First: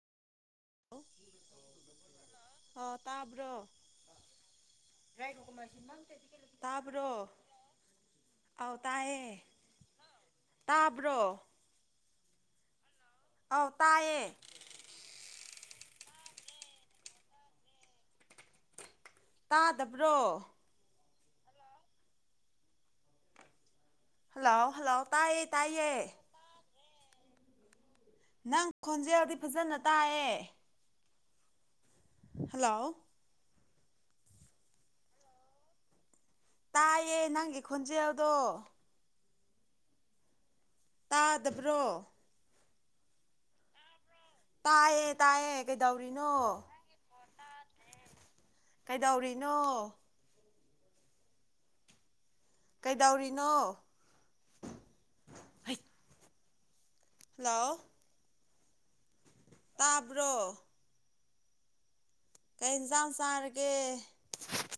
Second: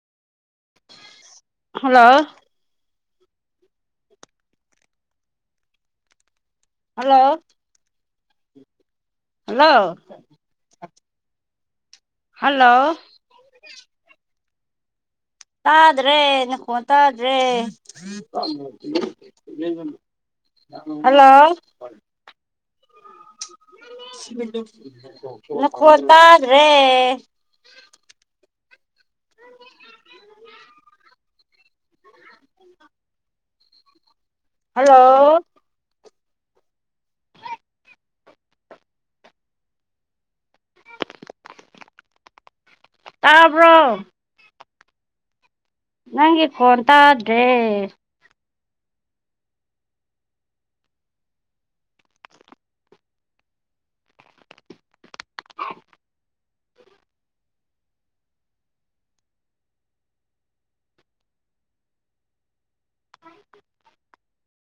hello ꯇꯥꯕ꯭ꯔꯣ [unintelligible] ꯇꯥꯕ꯭ꯔꯣ hello ꯑꯥꯎ ꯇꯥꯏꯌꯦ ꯍꯜꯂꯣ ꯇꯥꯕ꯭ꯔꯣ ꯍꯜꯂꯣ ꯑꯧ ꯇꯥꯏꯌꯦ ꯇꯥꯗꯔꯦ ꯅꯈ‌ꯣꯟ ꯇꯥꯗ꯭ꯔꯦ [unintelligible] ꯇꯥꯗꯕ꯭ꯔꯣ ꯍꯂꯣ ꯍꯜꯂꯣ ꯍꯜꯂꯣ ꯇꯥꯏꯌꯦ ꯇꯥꯏꯌꯦ ꯅꯈꯣꯟ ꯇꯥꯗ꯭ꯔꯦ ꯅꯪ ꯈꯣꯟꯖꯦꯜꯗꯤ ꯐꯖꯥꯅ ꯇꯥꯏꯌꯦ ꯍꯂꯣ ꯍꯂꯣ ꯇꯥꯏꯌꯦ ꯅꯪꯒꯤ ꯈꯣꯟꯖꯦꯜꯗꯣ ꯇꯥꯗꯕ꯭ꯔꯣ ꯇꯥꯕ꯭ꯔꯣ ꯇꯥꯏꯌꯦꯠ ꯅꯪꯒꯤ ꯈꯣꯟ ꯇꯥꯗ꯭ꯔꯦ ꯀꯩꯗꯧꯔꯤꯅꯣ ꯀꯩꯗꯧꯔꯤꯅꯣ ꯍꯜꯂꯣ ꯇꯥꯕ꯭ꯔꯣ ꯀꯩ ꯍ‌ꯦꯟꯖꯥꯡ ꯆꯥꯔꯒꯦ